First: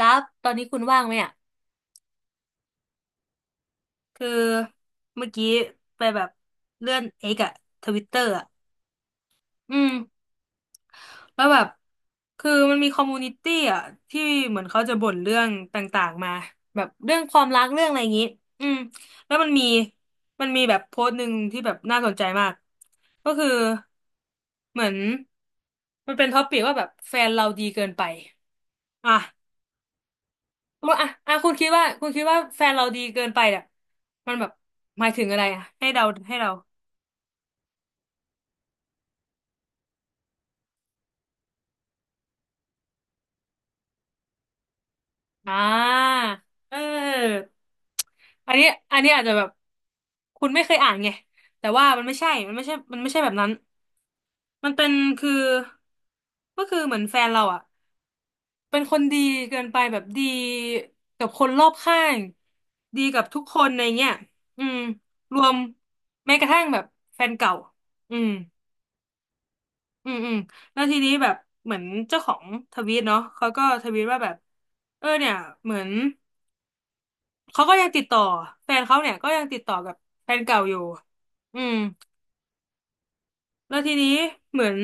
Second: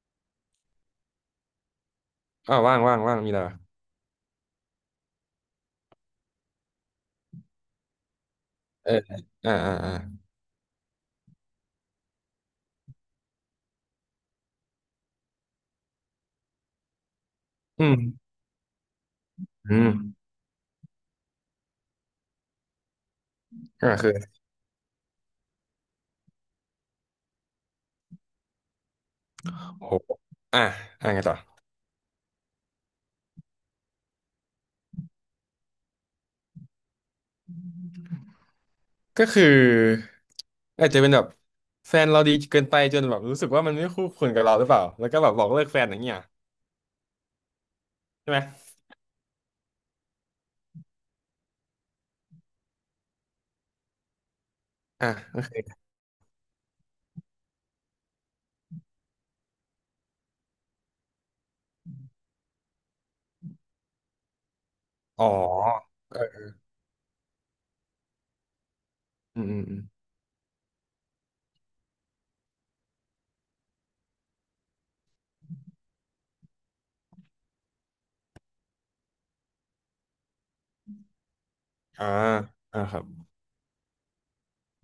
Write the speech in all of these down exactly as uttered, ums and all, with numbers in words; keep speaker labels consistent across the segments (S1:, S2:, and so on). S1: ดับตอนนี้คุณว่างไหมอ่ะ
S2: อ้าวว่างว่างว่างมีอะไรวะ
S1: คือเมื่อกี้ไปแบบเลื่อนเอกอะทวิตเตอร์อะ
S2: เอออ่าอ่า
S1: อืม
S2: อ่า
S1: แล้วแบบคือมันมีคอมมูนิตี้อะที่เหมือนเขาจะบ่นเรื่องต่างๆมาแบบเรื่องความรักเรื่
S2: อื
S1: องอะไรอย่างงี้
S2: ม
S1: อืมแล้วมันมี
S2: อืม
S1: มันมีแบบโพสต์หนึ่งที่แบบน่าสนใจมากก็คือ
S2: ก็คือ
S1: เหมือนมันเป็นท็อปิกว่าแบบแฟนเราดีเกินไปอ่ะ
S2: โอ้โหอ่ะ
S1: ว่า
S2: อ่ะ
S1: อ่ะ
S2: ไง
S1: อ่ะ
S2: ต่อ
S1: คุณคิดว่าคุณคิดว่าแฟนเราดีเกินไปอ่ะมันแบบหมายถึงอะไรอ่ะให้เราให้เรา
S2: ก็คืออาจจะเป็นแบบแฟนเราดีเกินไปจนแบบรู้สึกว่ามันไม่คู่ควรกับเราหรือเปล่าแล้วก็แบบบอก
S1: อ่
S2: เลิกแฟนอย่างเงี้
S1: า
S2: ย
S1: เออ
S2: ใช่ไหม
S1: อันนี้อันนี้อาจจะแบบคุณไม่เคยอ่านไงแต่ว่ามันไม่ใช่มันไม่ใช่มันไม่ใช่แบบนั้นมันเป็น
S2: อ่
S1: คือ
S2: ะ
S1: ก็คือเหมือนแฟนเราอ่ะเป็นคนดีเกินไปแบบดีกับคนรอบข้างดีกับทุกคนในเงี้ยอืม
S2: อ๋อ
S1: รวม
S2: เอ
S1: แม้ก
S2: อ
S1: ระทั่งแบบแฟนเก่าอืม
S2: อืมอืมอม
S1: อืมอืมแล้วทีนี้แบบเหมือนเจ้าของทวีตเนาะเขาก็ทวีตว่าแบบเออเนี่ยเหมือนเขาก็ยังติดต่อแฟนเขาเนี่ยก็ยังติดต่อกับแฟนเก่าอยู่อืม
S2: อ่าอ่าครับ
S1: แล้วทีนี้เหมือน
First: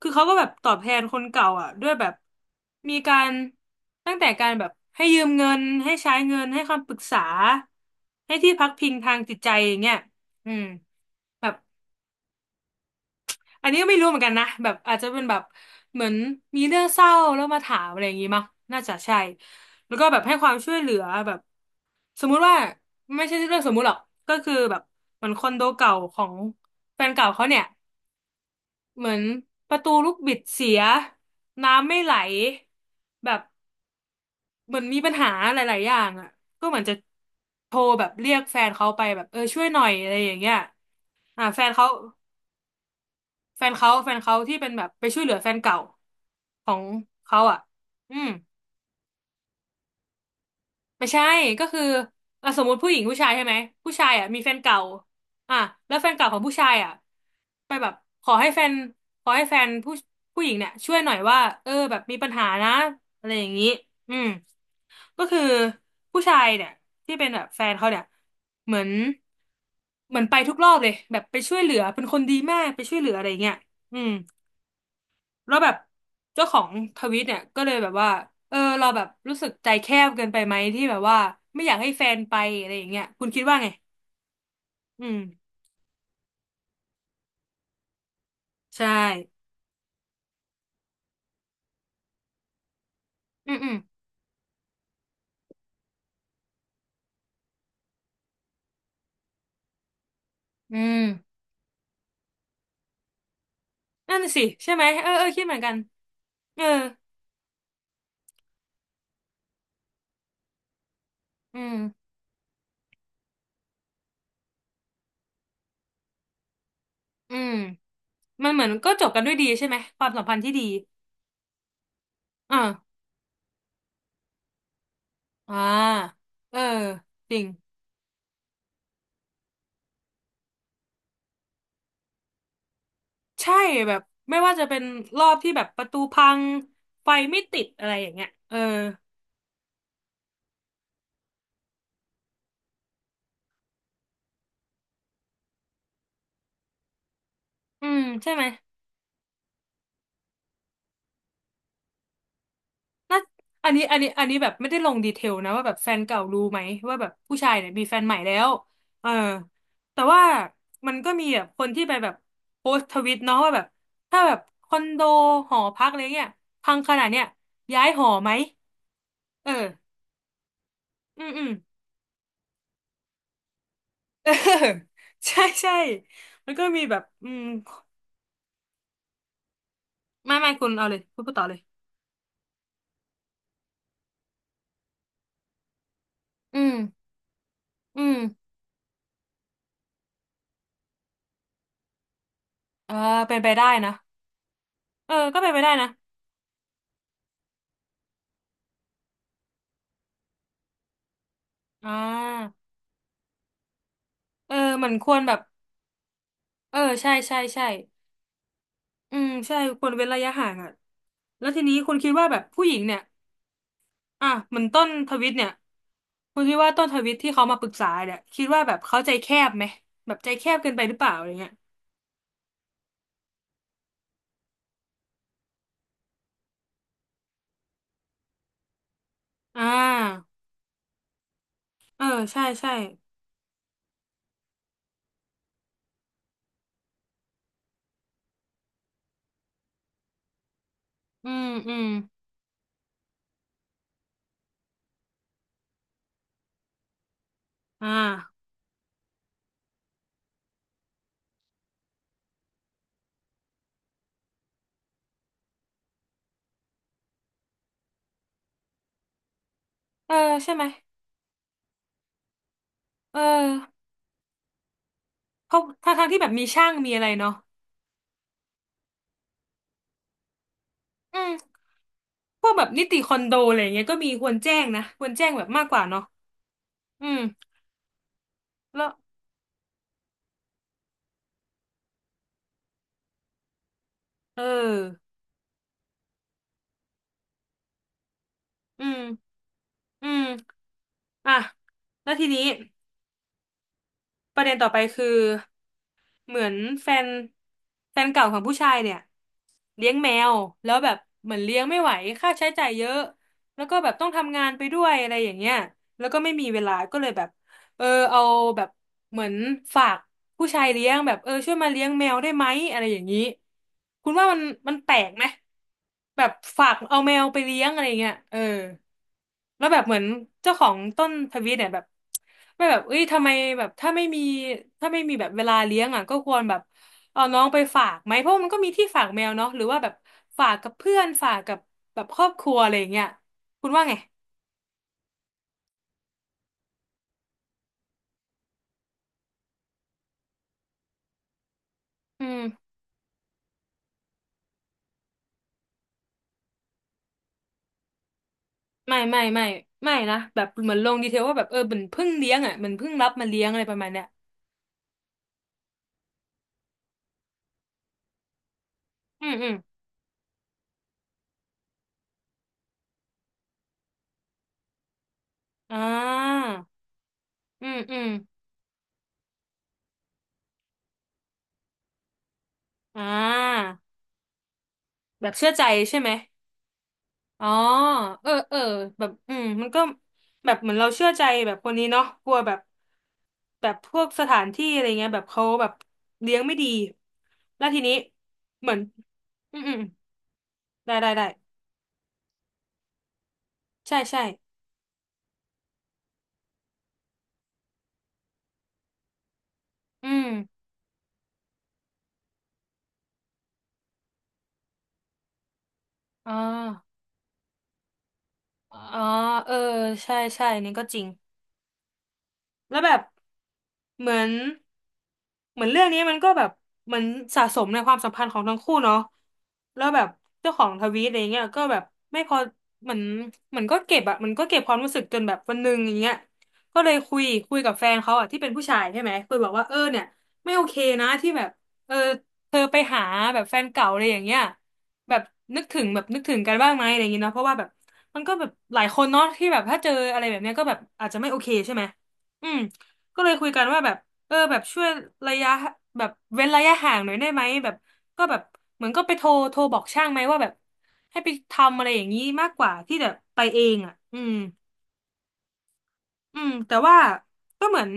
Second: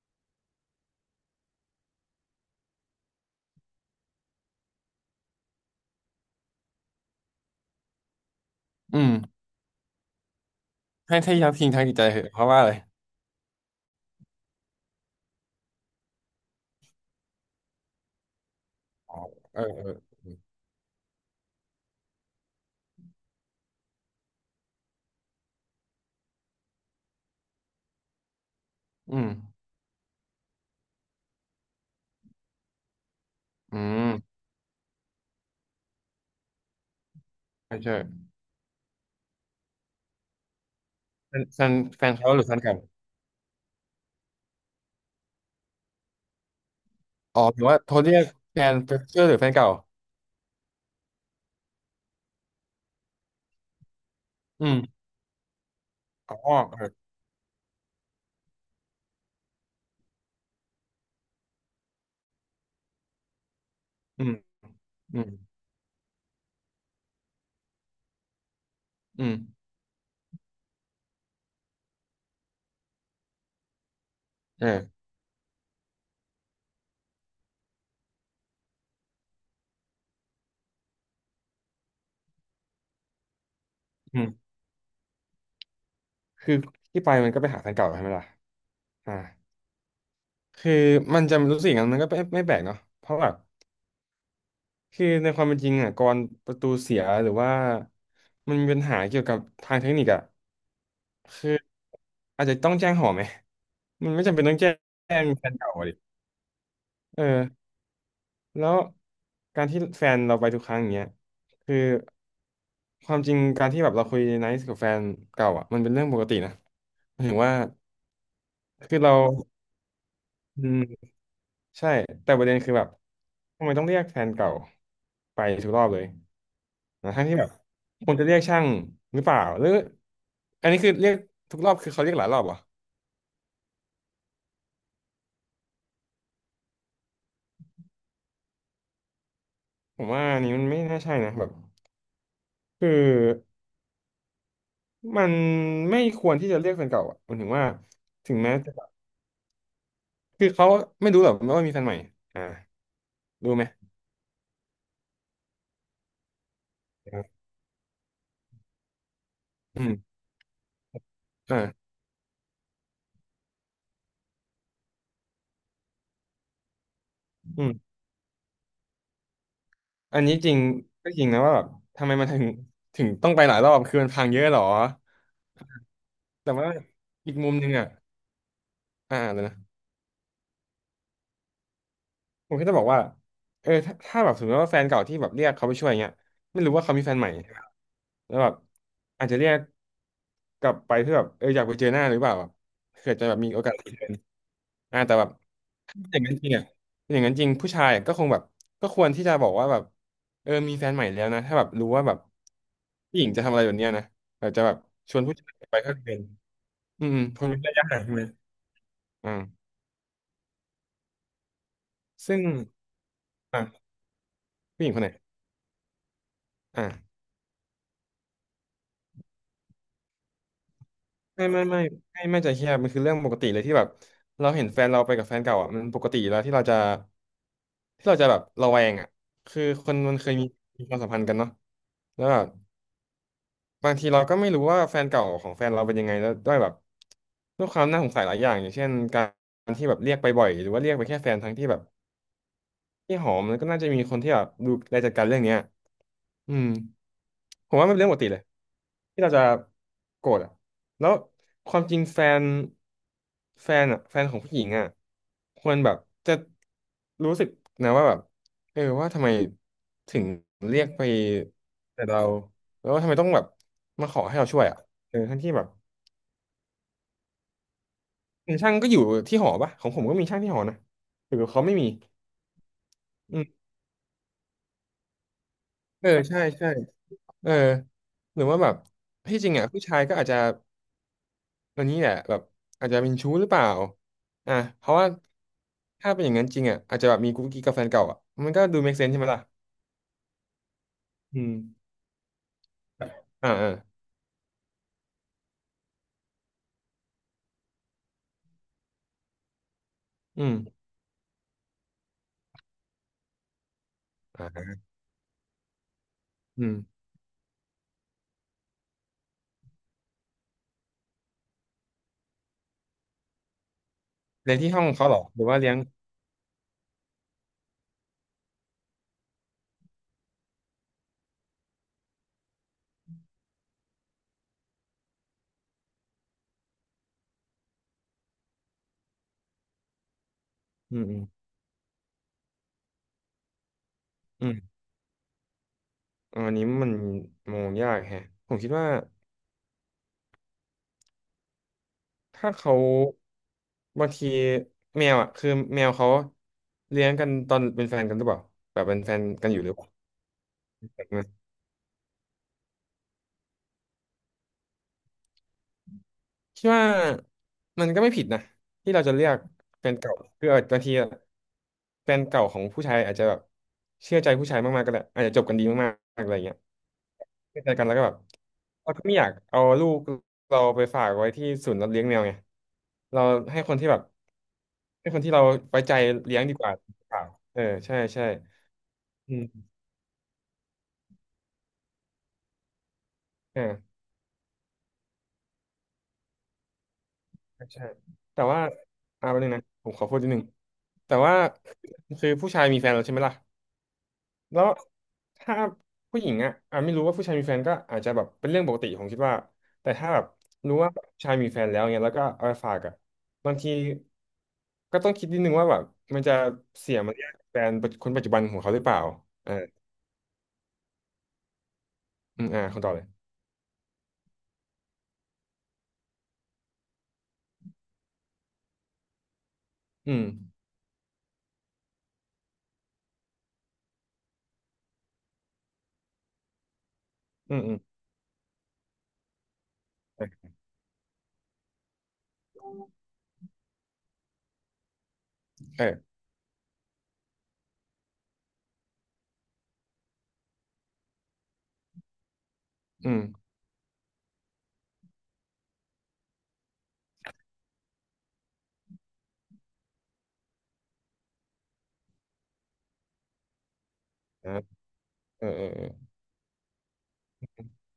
S1: คือเขาก็แบบตอบแทนคนเก่าอ่ะด้วยแบบมีการตั้งแต่การแบบให้ยืมเงินให้ใช้เงินให้คำปรึกษาให้ที่พักพิง
S2: อืม
S1: ทางจิตใจอย่างเงี้ยอืม
S2: ให้ใี้
S1: แบ
S2: ยัก
S1: บ
S2: ทิ้งทางจิตใจเหอะเพราะว่าอะไร
S1: อันนี้ก็ไม่รู้เหมือนกันนะแบบอาจจะเป็นแบบเหมือนมีเรื่องเศร้าแล้วมาถามอะไรอย่างงี้มั้งน่าจะ
S2: อ๋
S1: ใช่
S2: อเออเออ
S1: แล้วก็แบบ
S2: อื
S1: ให้ความช่วยเหลือแบบสมมุติว่าไม่ใช่เรื่องสมมุติหรอกก็คือแบบเหมือนคอนโดเก่าของแฟนเก่าเขาเนี่ยเหมือ
S2: ม
S1: นประตูลูกบิดเสียน้ำไม่ไหลแบบ
S2: อืม
S1: เหมือนมีปัญหาหลายๆอย่างอ่ะก็เหมือนจะโท
S2: ใช่
S1: ร
S2: ใช่
S1: แบบเรียกแฟนเขาไปแบบเออช่วยหน่อยอะไรอย่างเงี้ย
S2: แฟ
S1: อ่า
S2: นแฟ
S1: แฟน
S2: น
S1: เขา
S2: แฟนเขาหรือแฟนเก่า
S1: แฟนเขาแฟนเขาที่เป็นแบบไปช่วยเหลือแฟนเก่าของเขา
S2: อ๋อห
S1: อ่ะ
S2: รือว่าโทรเรี
S1: อื
S2: ยก
S1: ม
S2: แฟนเพื่อนหรือแฟนเก่า
S1: ไม่ใช่ก็คืออ่ะสมมุติผู้หญิงผู้ชายใช่ไหมผู้ชายอ่ะมีแฟน
S2: อื
S1: เก่า
S2: ม
S1: อ่ะแล้วแฟนเก่าข
S2: อ๋
S1: องผู้
S2: อ
S1: ชายอ่ะไปแบบขอให้แฟนขอให้แฟนผู้ผู้หญิงเนี่ยช่วยหน่อยว่าเออแบบมีปัญหานะอะไรอย่างนี้อื
S2: อื
S1: ม
S2: มอื
S1: ก็
S2: ม
S1: คือผู้ชายเนี่ยที่เป็นแบบแฟนเขาเนี่ยเหมือน
S2: อืม
S1: เหมือนไปทุกรอบเลยแบบไปช่วยเหลือเป็นคนดีมากไปช่วยเหลืออะไรอย่างเงี้ยอืม
S2: เออ
S1: แล้วแบบเจ้าของทวิตเนี่ยก็เลยแบบว่าเออเราแบบรู้สึกใจแคบเกินไปไหมที่แบบว่าไม่อยากให้แฟนไปอะไรอย่างเงี้ยคุณคิดว่าไง
S2: อืม
S1: อืม
S2: คือที่ไปมันก็ไปหาแฟนเก่าใช่ไหมล่ะ
S1: ใช่
S2: อ่าคือมันจะรู้สึกอย่างนั้นมันก็ไม่ไม่แปลกเนาะเพราะแบบ
S1: อืมอืม
S2: คือในความเป็นจริงอ่ะกรประตูเสียหรือว่ามันมีปัญหาเกี่ยวกับทางเทคนิคอ่ะ
S1: อืม
S2: คืออาจจะต้องแจ้งหอไหมมัน
S1: นั่น
S2: ไม่
S1: น่ะ
S2: จำ
S1: สิ
S2: เป็นต้องแจ้
S1: ใช่ไหมเออเอ
S2: ง
S1: อคิด
S2: แฟ
S1: เห
S2: น
S1: มือนกั
S2: เก่า
S1: น
S2: อะดิ
S1: เออ
S2: เออแล้วการที่แฟนเราไปทุกครั้งอย่างเงี้ย
S1: อื
S2: คื
S1: ม
S2: อความจริงการที่แบบเราคุยไนซ์กับแฟนเก่าอ่ะมันเป็นเรื่องปกตินะหมายถึ
S1: อื
S2: ง
S1: ม
S2: ว่า
S1: มันเหมือนก็
S2: คือ
S1: จบ
S2: เรา
S1: กันด้วยดีใช่ไหมความสัมพันธ์ที่ดี
S2: อืมใช่แต่ประเด็
S1: อ่า
S2: นคือแบบทำไมต้องเรียกแฟนเก่าไป
S1: อ่า
S2: ทุกรอบเลย
S1: เออ
S2: นะทั้ง
S1: จ
S2: ที่
S1: ริ
S2: แบ
S1: ง
S2: บควรจะเรียกช่างหรือเปล่าหรืออันนี้คือเรียกทุกรอบคือเขาเรียกหลายรอบเหรอ
S1: ใช่แบบไม่ว่าจะเป็นรอบที่แบบประตูพังไฟไม่ติดอะไรอย่างเงี้ยเออ
S2: ผมว่าอันนี้มันไม่น่าใช่นะแบบคือมันไม่ควรที่จะเรียกแฟนเก่าอ่ะมันถึงว่า
S1: อืมใช่
S2: ถึง
S1: ไหม
S2: แม้จะแบบคือเขาไม่รู้หรอกว่ามีแฟนใหม่อ่า
S1: น่า
S2: รู้ไหม
S1: อันนี้อันนี้อันนี้แบบไม่ได้ลงดีเทลนะ ว่าแบบแฟนเก่ารู้ไหมว่าแบบผู้ชายเนี่ยมีแฟนใหม่แล้วเออ
S2: อืม
S1: แต่ว่ามันก็มีแบบคนที่
S2: อ่า
S1: ไป แบบโพสต์ทวิตเนาะว่าแบบถ้าแบบคอนโดหอพักอะไรเงี้ยพังขนาดเนี้ย
S2: อื
S1: ย้าย
S2: ม
S1: หอไหมเออ
S2: อันนี้จริงก็จ
S1: อื
S2: ริง
S1: มอื
S2: นะ
S1: ม
S2: ว่าแบบทำไมมันถึงถึงต้องไปหลายรอบคือมันพัง
S1: เออ
S2: เยอะหรอ
S1: ใช่ใช่มั
S2: แต่
S1: นก็
S2: ว่า
S1: มีแบบอื
S2: อีก
S1: ม
S2: มุมหนึ่งอ่ะ อ่าเดี๋ยวนะ
S1: ไม่ไม่คุณเอาเลยคุณพูดต่อเลย
S2: ผมแค่จะบอกว่าเออถ้าถ้าแบบสมมติว่าแฟนเก่าที่แบบเรียกเขาไปช่วยเงี้ย
S1: อื
S2: ไม่รู้
S1: ม
S2: ว่าเขามีแฟนใหม่
S1: อื
S2: แล้วแบ
S1: ม
S2: บอาจจะเรียกกลับไปเพื่อแบบเอออยากไปเจอหน้าหรือเปล่าแบบ
S1: เออ
S2: เผื่อจะแบ
S1: เป็
S2: บ
S1: นไป
S2: มีโอ
S1: ได้
S2: กาสได้
S1: นะ
S2: เจออ่า
S1: เอ
S2: แต่
S1: อ
S2: แบบ
S1: ก็เป็นไปได้นะ
S2: ถ้าอย่างนั้นจริงอ่ะถ้าอย่างนั้นจริงผู้ชายก็คงแบบก็ควรที่จะบอกว่าแบบเออมีแฟนใหม่แล้วนะถ้าแบบรู้
S1: อ่
S2: ว่าแบบ
S1: า
S2: ผู้หญิงจะทำอะไรแบบเนี้ยนะอา
S1: เอ
S2: จ
S1: อ
S2: จะแบบ
S1: มันค
S2: ช
S1: วร
S2: วน
S1: แบ
S2: ผู้
S1: บ
S2: ชายไปก็เป็น
S1: เออ
S2: อืม
S1: ใช่
S2: อืม
S1: ใช่
S2: คนเว้น
S1: ใช่
S2: ระยะห่างใช่ไหม
S1: อืมใช่
S2: อ่า
S1: ควรเว้นระยะห่างอ่ะแล้วทีนี้คุณคิดว่าแบ
S2: ซึ่ง
S1: บผู้หญิงเนี่ย
S2: อ่า
S1: อ่ะเหมือนต้
S2: ผู้ห
S1: น
S2: ญิงคนไหน
S1: ทวิตเนี่ยคุณคิดว่าต้
S2: อ่า
S1: นทวิตที่เขามาปรึกษาเนี่ยคิดว่าแบบเขาใจแคบไหมแบบใจแคบเกินไปหรือเปล่าอะไร
S2: ไม่
S1: เงี้ย
S2: ไม่ไม่ไม่ไม่ใจแคบมันคือเรื่องปกติเลยที่แบบเราเห็นแฟนเราไปกับแฟนเก่าอ่ะมันปกติอยู่แล้วที่เราจะที่เราจะแบบระแวงอ่ะ
S1: อ่
S2: คือคนมันเค
S1: า
S2: ยมีมีความสัมพันธ์กันเนาะ
S1: เออ
S2: แล้วแบ
S1: ใช่
S2: บ
S1: ใช่
S2: บางทีเราก็ไม่รู้ว่าแฟนเก่าของแฟนเราเป็นยังไงแล้วด้วยแบบด้วยความน่าสงสัยหลายอย่างอย่างเช่นการที่แบบเรียกไปบ่อยหรือว่าเรียกไปแค่
S1: อื
S2: แฟน
S1: ม
S2: ทั้งที่
S1: อื
S2: แบบ
S1: ม
S2: ที่หอมมันก็น่าจะมีคนที่แบบดูแลจัดการเรื่องเนี้ย อืมผม
S1: อ่
S2: ว่ามันเป็นเรื่องปกติเล
S1: า
S2: ยที่เราจะโกรธอ่ะแล้วความจริงแฟนแฟนอ่ะแฟนของผู้หญิงอ่ะควรแบบจะรู้สึกนะว่าแบบเออว่าทำไม
S1: เออ
S2: ถึง
S1: ใช่ไหม
S2: เรียกไปแต่เราแล้วทำไม
S1: เออ
S2: ต้องแบบมาขอให้เราช่วยอ่ะเออทั้ง
S1: เพ
S2: ที่แบ
S1: ราะ
S2: บ
S1: ทางทางๆที่แบบมีช่างมีอะไรเนาะ
S2: ช่างก็อยู่ที่หอปะของผมก็มีช่างที่หอนะ
S1: อื
S2: หรือ
S1: ม
S2: เขาไม่มี
S1: พวกแบบนิติคอนโด
S2: อื
S1: อะไร
S2: ม
S1: อย่างเงี้ยก็มีควรแจ้งนะควรแจ้งแบบมากกว่าเนาะ
S2: เออใช่ใช่
S1: อืม
S2: เออหรือว่าแบบ
S1: แล้ว
S2: ที่จริงอ่ะผู้ชายก็อาจจะ ตัวนี้เนี่ยแบบอาจจะเป็นชู้หรือเปล่า
S1: เอ
S2: อ่ะเพราะว่า
S1: อ
S2: ถ้าเป็นอย่างนั้นจริงอ่ะอาจจะแบบมีกุ๊กกิ๊กกับแฟนเก่าอ่ะมันก็ดู
S1: อื
S2: make
S1: ม
S2: sense ใช่ไหมล่ะ
S1: อืมอ่ะ
S2: อืม
S1: แล้วทีนี้
S2: อ่าอ่า
S1: ประเด็นต่อไปคือเหมือนแฟนแฟนเก่าของผู้ชายเนี่ยเลี้ยงแมว
S2: อื
S1: แล้ว
S2: ม
S1: แบบเหมือนเลี้ยงไม่ไหวค่าใช้จ่ายเยอะแล้วก็แบบต้องทำงา
S2: อ่
S1: นไป
S2: า
S1: ด้วยอะไรอย่างเงี้ยแล้วก็ไม่มีเว
S2: อื
S1: ลา
S2: ม
S1: ก็เลยแบบเออเอาแบบเหมือนฝากผู้ชายเลี้ยงแบบเออช่วยมาเลี้ยงแมวได้ไหมอะไรอย่างนี้คุณว่ามัน
S2: เรียนที่
S1: มัน
S2: ห้อง
S1: แปล
S2: เขา
S1: ก
S2: เหรอ
S1: ไหม
S2: หรือว่าเลี้ยง
S1: แบบฝากเอาแมวไปเลี้ยงอะไรเงี้ยเออ แล้วแบบเหมือนเจ้าของต้นทวีตเนี่ยแบบไม่แบบเอ้ยทำไมแบบถ้าไม่มีถ้าไม่มีแบบเวลาเลี้ยงอ่ะก็ควรแบบเอาน้องไปฝากไหมเพราะมันก็มีที่ฝากแมวเนาะหรือว่าแบบฝากกับเพื่
S2: อื
S1: อ
S2: ม
S1: น
S2: อืม
S1: ฝากกับแบบครอบครัวอะไรอย่างเงี้ยคุณว่าไง
S2: อืมอะอันนี้มันมองยากแฮะผมคิดว่า
S1: อื
S2: ถ้า
S1: ม
S2: เขาบางทีแมวอ่ะคือแมวเขาเลี้ยงกันตอนเป็นแฟนกันหรือเปล่าแบบเป็
S1: ไม่
S2: นแฟ
S1: ไม่
S2: น
S1: ไม่
S2: กันอยู่หรือเปล่า
S1: ไม่นะแบบเหมือนลงดีเทลว่าแบบเออเหมือนเพิ่งเลี้ยงอ่ะเหมือนเพิ่งรับมาเลี้ยงอะไรประมาณเนี้ย
S2: คิดว่ามันก็ไม่ผิดนะที่เราจะเลื
S1: อื
S2: อ
S1: ม
S2: ก
S1: อืม
S2: แฟนเก่าคือบางทีอะแฟนเก่าของผู้ชายอาจจะแบบเชื่อใจผู้ชายมากๆก็ได้อาจจะจบกันดี
S1: อ่
S2: มากๆอะไร
S1: า
S2: เงี้ยเชื่อ
S1: อื
S2: ใจ
S1: ม
S2: กันแล้
S1: อื
S2: วก็
S1: ม
S2: แบบเราก็ไม่อยากเอาลูกเราไปฝากไว้ที่ศูนย์รับเลี้ยงแมวไง
S1: อ่
S2: เราให้
S1: า
S2: คนที่แบบให้คน
S1: แบ
S2: ที่
S1: บ
S2: เรา
S1: เชื่อใจ
S2: ไว้ใจ
S1: ใช่ไหม
S2: เลี้ยงดีกว่าเปล่า
S1: อ๋อ
S2: เออใช่ใช่
S1: เออเออแบบอื
S2: อื
S1: มมัน
S2: ม
S1: ก็แบบเหมือนเราเชื่อใจแบบคนนี้เนาะกลัวแบบแบบพ
S2: อ่า
S1: วกสถานที่อะไรเงี้ยแบบเขาแบบเลี้ยงไม่ดีแล้วที
S2: ใช่
S1: นี้
S2: แต่ว่า
S1: เหมือน
S2: อ่าแป๊บนึง
S1: อืม
S2: นะ
S1: อืม
S2: ผมขอพูดนิดนึง
S1: ได้ได้
S2: แต่
S1: ได้
S2: ว่าคือผู้ชายมีแฟนแล้วใช่ไหมล่ะ
S1: ใช่ใช่
S2: แล้วถ้าผู้หญิงอ่ะอ่ะไม่รู้ว่าผู้ชายมีแฟนก็อาจจะแบบเป็นเรื่องปกติผมคิดว่าแต่
S1: อื
S2: ถ้าแบบ
S1: ม
S2: รู้ว่าผู้ชายมีแฟนแล้วเงี้ยแล้วก็เอาไปฝากอ่ะบางทีก็ต้องคิดนิดนึงว่าแบบมัน
S1: อ๋อ
S2: จะเสียมารยาทแฟนคนปัจจุบันของเขา
S1: อ๋
S2: ห
S1: อ
S2: รือเปล่าเอ
S1: เอ
S2: อ
S1: อใช่ใช่นี่ก็จริง
S2: อืมอ่า
S1: แล้ว
S2: คำต
S1: แบ
S2: อบ
S1: บ
S2: เลย
S1: เหมือนเหมือนเรื่องนี้มันก็แบบเหมือนสะสมในความสัมพันธ์ของทั้งคู่เนาะแล้วแบบ
S2: อืม
S1: เจ้าของทวีตอะไรเงี้ยก็แบบไม่พอเหมือนเหมือนก็เก็บอะมันก็เก็บความรู้สึกจนแบบวันหนึ่งอย่างเงี้ยก็เลยคุยคุ
S2: อื
S1: ย
S2: ม
S1: กั
S2: อื
S1: บ
S2: ม
S1: แฟนเขาอะที่เป็นผู้ชายใช่ไหมคุยบอกว่าเออเนี่ย
S2: เออ
S1: ไม่โอเคนะที่แบบเออเธอไปหาแบบแฟนเก่าอะไรอย่างเงี้ยแบบนึกถึงแบบ
S2: เออ
S1: นึกถึงกันบ้างไหมอะไรอย่างเงี้ยเนาะเพราะว่าแบบมันก็แบบหลายคนเนาะที่แบบถ้าเจออะไรแบบเนี้ยก็แบบอาจจะไม่โอเคใช่ไหม อืม
S2: อื
S1: ก็
S2: ม
S1: เลยคุยกันว่าแบบเออแบบช่วยระยะแบบเว้นระยะห่างหน่อยได้ไหมแบบก็แบบเหมือนก็ไปโทรโทรบอกช่างไหมว่าแบบให้ไปทำอะไรอย่างนี้มากกว่าที่แบบไปเองอ่ะอืม
S2: นะเออเออเออ
S1: อืมแต่ว่าก็เหมือน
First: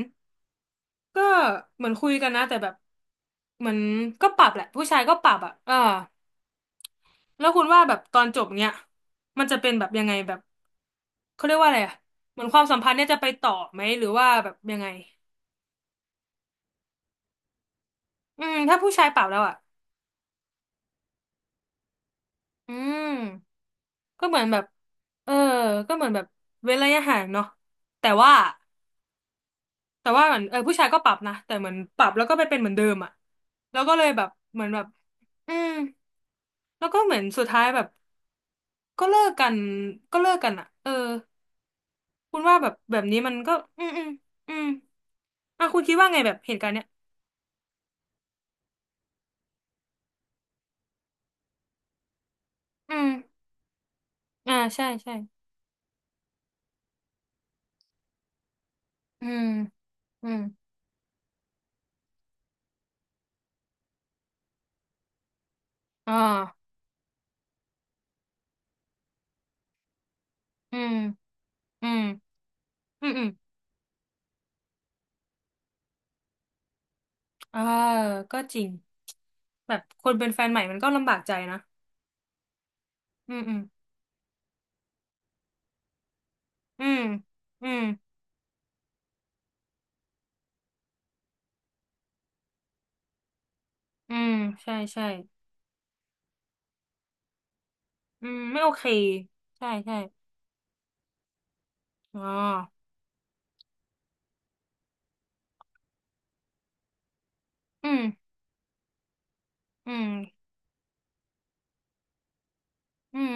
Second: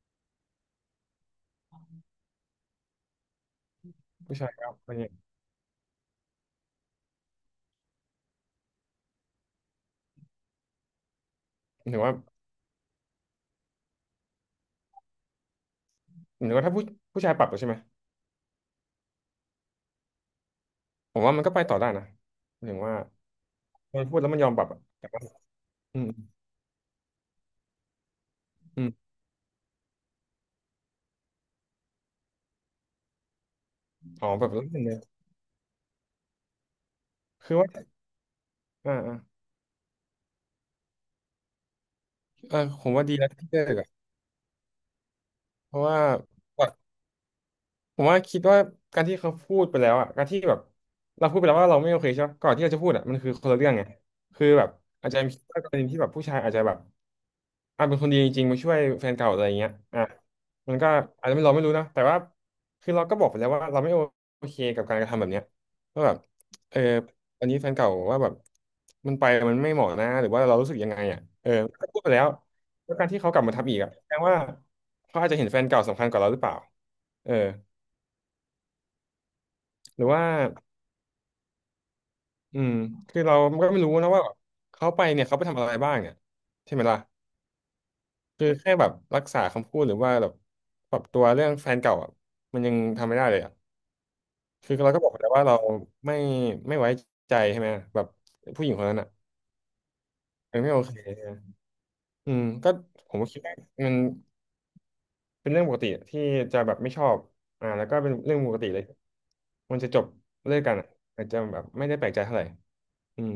S1: ก็เหมือนคุยกันนะแต่แบบเหมือนก็
S2: ผู้
S1: ปรั
S2: ชา
S1: บ
S2: ย
S1: แหละ
S2: ก็
S1: ผู้
S2: อะไร
S1: ชาย
S2: เงี้ย
S1: ก็ปรับอ่ะเออแล้วคุณว่าแบบตอนจบเนี้ยมันจะเป็นแบบยังไงแบบเขาเรียกว่าอะไร
S2: ห
S1: อ่ะ
S2: รือว่า
S1: เหมือนความสัมพันธ์เนี่ยจะไปต่อไหมหรือว่าแบบยังไง
S2: หรือว่าถ้าผู้ผู้ชายปรับแล้วใช่ไหม
S1: อืมถ้าผู้ชายปรับแล้วอ่ะ
S2: ผมว่ามันก็ไปต่อได้นะหมาย
S1: อื
S2: ถึงว่า
S1: ม
S2: มันพูด
S1: ก็
S2: แล้ว
S1: เห
S2: มั
S1: มื
S2: น
S1: อน
S2: ยอม
S1: แบ
S2: ป
S1: บ
S2: รับอะแต่ว่า
S1: เออก็
S2: อื
S1: เหมื
S2: ม
S1: อนแบบเว้นระยะห่างเนาะแต่ว่า
S2: อืม
S1: แต่ว่าเหมือนเออผู้ชายก็ปรับนะแต่เหมือนปรับแล้วก็ไปเป็นเหมือนเดิมอ่ะแล้วก็เลยแบ
S2: อ๋อ
S1: บ
S2: แบบ
S1: เหมื
S2: นั้
S1: อ
S2: น
S1: นแบบ
S2: เลย
S1: อืมแล้วก็เหมือนสุด
S2: คือ
S1: ท้าย
S2: ว่า
S1: แบบ
S2: อ่า
S1: ก็
S2: อ่า
S1: เลิกกันก็เลิกกันอ่ะเออคุณ
S2: เอ
S1: ว่า
S2: อ
S1: แบบ
S2: ผม
S1: แบบ
S2: ว่าดี
S1: นี้
S2: แล้ว
S1: มัน
S2: ที่
S1: ก็
S2: เลิก
S1: อืมอื
S2: อ่ะ
S1: มอืมอ่ะ
S2: เพ
S1: คุณ
S2: ราะ
S1: คิด
S2: ว่า
S1: ว่าไงแบบเห
S2: ก
S1: ตุกา
S2: ว่า
S1: รณ์เนี้ย
S2: ผมว่าคิดว่าการที่เขาพูดไปแล้วอ่ะการที่แบบเราพูดไปแล้วว่าเราไม่โอเคใช่ปะก่อนที่เราจะพู
S1: อื
S2: ดอ่ะ
S1: ม
S2: มันคือคนละเรื่องไงคือ
S1: อ่า
S2: แบบ
S1: ใช่
S2: อาจ
S1: ใช่
S2: จะมีกรณีที่แบบผู้ชายอาจจะแบบอ่ะเป็นคนดีจริงๆมาช่วยแฟน
S1: อื
S2: เก่าอะ
S1: ม
S2: ไรอย่างเงี้ยอ่ะ
S1: อืม
S2: มันก็อาจจะไม่เราไม่รู้นะแต่ว่าคือเราก็บอกไปแล้วว่าเราไม่โอเคกับการกระทำแบบเนี้ยว่าแบ
S1: อ่า
S2: บเอออันนี้แฟนเก่าว่าแบบมันไปมันไม่เหมาะนะหรือว่าเรารู้สึ
S1: อื
S2: กยัง
S1: ม
S2: ไงอ่ะเออก็
S1: อื
S2: พู
S1: ม
S2: ดไปแล้วแล้ว
S1: อื
S2: การ
S1: ม
S2: ที่
S1: อืม
S2: เขากลับมาทำอีกอ่ะแสดงว่าเขาอาจจะเห็นแฟนเก่าสำคัญกว่าเราหรือเปล่าเออ
S1: อ่าก็จริงแบบ
S2: ห
S1: ค
S2: รือ
S1: น
S2: ว่า
S1: เป็นแฟนใหม่มันก็ลำบากใจนะ
S2: อืมคือ
S1: อื
S2: เรา
S1: มอืม
S2: ก็ไม่รู้นะว่าแเขาไปเนี่ยเขาไปทำอะไรบ้างเนี่ยใช่ไหม
S1: อื
S2: ล่ะ
S1: มอืม
S2: คือแค่แบบรักษาคำพูดหรือว่าแบบปรับตัวเรื่องแฟนเก่าอ่ะมันยังทำไม่ได้เลยอ่ะ
S1: อืม
S2: คื
S1: ใช่
S2: อเราก็
S1: ใช่
S2: บอกไปแล้วว่าเราไม่ไม่ไว้ใจใช่ไหมแบบ
S1: อืมไม่
S2: ผู้ห
S1: โอ
S2: ญิงค
S1: เค
S2: นนั้นอ่ะ
S1: ใช่ใช่
S2: มันไม่โอเค
S1: อ๋อ
S2: อืมก็ผมก็คิดว่ามันเป็นเรื่องปกติที่จะแบบไม่ชอบอ่าแล้
S1: อื
S2: วก็
S1: ม
S2: เป็นเรื่องปกติเลยมันจะ
S1: อื
S2: จบ
S1: ม
S2: เลิกกันอะอาจจะแบบไม่ได้แปลกใจเท่าไหร่
S1: อื
S2: อื
S1: ม
S2: ม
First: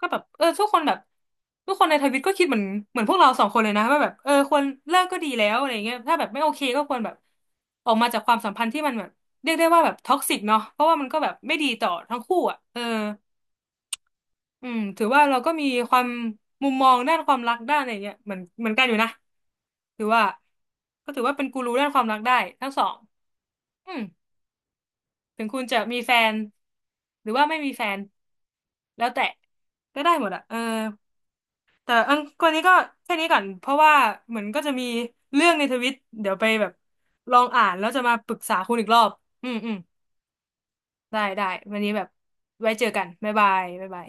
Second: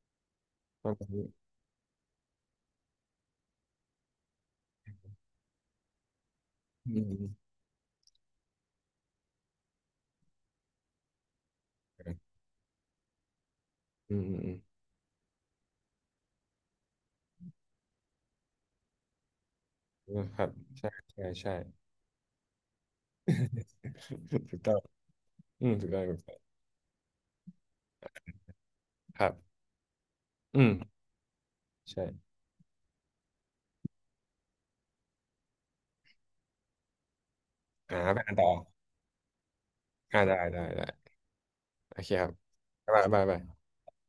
S1: ก็แบบเออทุกคน
S2: ป
S1: แบ
S2: ระ
S1: บ
S2: มาณนี้
S1: ทุกคนในทวิตก็คิดเหมือนเหมือนพวกเราสองคนเลยนะว่าแบบเออควรเลิกก็ดีแล้วอะไรเงี้ยถ้าแบบไม่โอเคก็ค
S2: อื
S1: วรแบบ
S2: ม
S1: ออกมาจากความสัมพันธ์ที่มันแบบเรียกได้ว่าแบบท็อกซิกเนาะเพราะว่ามันก็แบบไม่ดีต่อทั้งคู่อ่ะเออ
S2: อืมอืมอืม
S1: อืมถือว่าเราก็มีความมุมมองด้านความรักด้านอะไรเงี้ยเหมือนเหมือนกันอยู่นะถือว่า
S2: นะครับใช่
S1: ก็ถือ
S2: ใช่
S1: ว่า เป็น
S2: ใช่
S1: กูรูด้านความรักได้ทั้งสองอืม
S2: ถูกต้อง
S1: ถึงคุณ
S2: อืม
S1: จะ
S2: ถูก
S1: มี
S2: ต้อง
S1: แฟ
S2: ถูกต้
S1: น
S2: อง
S1: หรือว่าไม่มีแฟนแล้ว
S2: ค
S1: แต่
S2: รับ
S1: ก็ได้หมดอะเออ
S2: อืม
S1: แต่อัน
S2: ใช่
S1: คนนี้ก็แค่นี้ก่อนเพราะว่าเหมือนก็จะมีเรื่องในทวิตเดี๋ยวไปแบบลองอ่านแล้ว
S2: อ่า
S1: จะมา
S2: ไป
S1: ป
S2: อ่าน
S1: รึก
S2: ต่อ
S1: ษาคุณอีกรอบอืมอืม
S2: อ่าได้ได้ได้
S1: ได้ได้วันนี้
S2: โอ
S1: แบบ
S2: เคครับ
S1: ไว้เจอ
S2: บ๊า
S1: กั
S2: ย
S1: น
S2: บาย
S1: บ๊าย
S2: บ๊าย
S1: บา
S2: บาย
S1: ยบ๊ายบาย